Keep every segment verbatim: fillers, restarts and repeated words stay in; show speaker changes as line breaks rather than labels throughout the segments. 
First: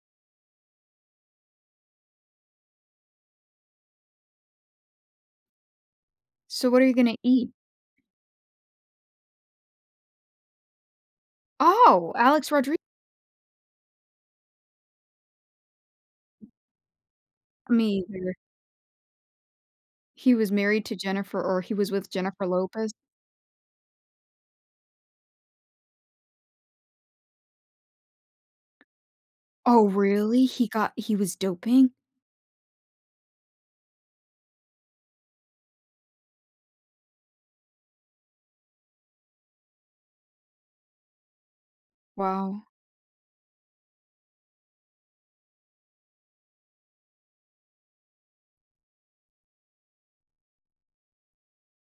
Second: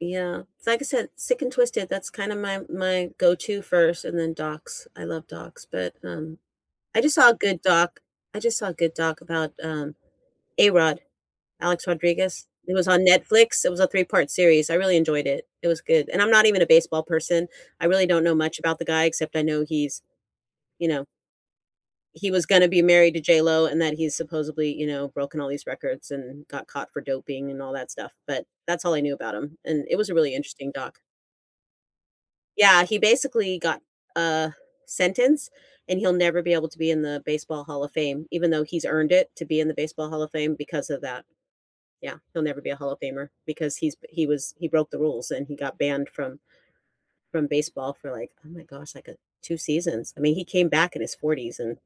Yeah. It's like I said, Sick and Twisted, that's kinda my my go to first, and then docs. I love docs, but, um,
So what are you
I just
gonna
saw a
eat?
good doc I just saw a good doc about, um, A-Rod, Alex
Oh,
Rodriguez.
Alex
It
Rodri
was on Netflix. It was a three part series. I really enjoyed it, it was good. And I'm not even a baseball person.
I
I
mean,
really
he
don't know
was
much about the guy except I know he's,
he was married
you
to
know
Jennifer or he was with
he was
Jennifer
gonna be
Lopez?
married to JLo and that he's supposedly, you know, broken all these records and got caught for doping and all that stuff, but that's all I knew about him. And
Oh,
it was a really
really? He
interesting
got
doc.
he was doping?
Yeah. He basically got a sentence, and he'll never be able to be in the Baseball Hall of Fame even though he's earned it to be in the Baseball Hall of Fame because of that. Yeah. He'll never
Wow.
be a Hall of Famer because he's he was he broke the rules and he got banned from from baseball for, like, oh my gosh, like, uh, two seasons. I mean, he came back in his 40's (PRO: forties) and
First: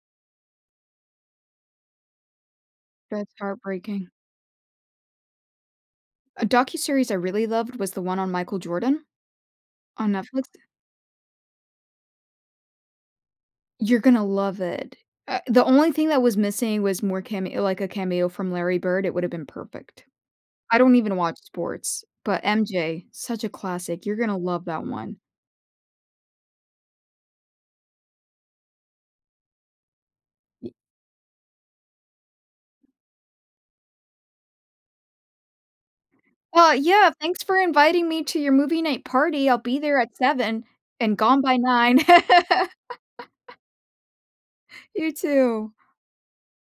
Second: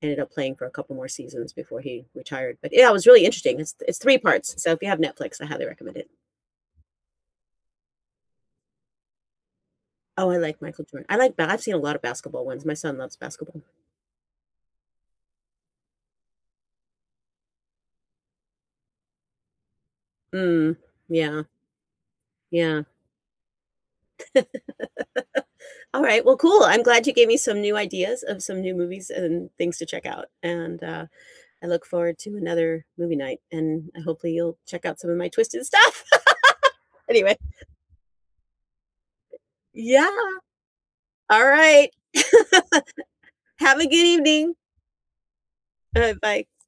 ended up playing for a couple more seasons before he retired, but, yeah, it was really
That's
interesting. It's it's
heartbreaking.
three parts. So if you have Netflix, I highly recommend it.
A docuseries I really loved was the one on Michael Jordan on
Oh, I
Netflix.
like Michael Jordan. I like ba I've seen a lot of basketball ones. My son loves basketball.
You're gonna love it. Uh, the only thing that was missing was more came like a cameo from Larry Bird. It would have been perfect.
Mm.
I don't even watch
Yeah.
sports. But
Yeah.
MJ, such a classic. You're gonna love that one.
Alright. Well, cool. I'm glad you gave me some new ideas of some new movies and things to check out.
Y
And, uh, I look forward to another movie night, and I hopefully you'll check out some of my Twisted stuff
Oh, Yeah.
anyway.
Thanks for inviting me to your movie night party. I'll be there
Yeah.
at seven and gone by
Alright.
nine.
Have a good evening.
You too.
Alright. Bye.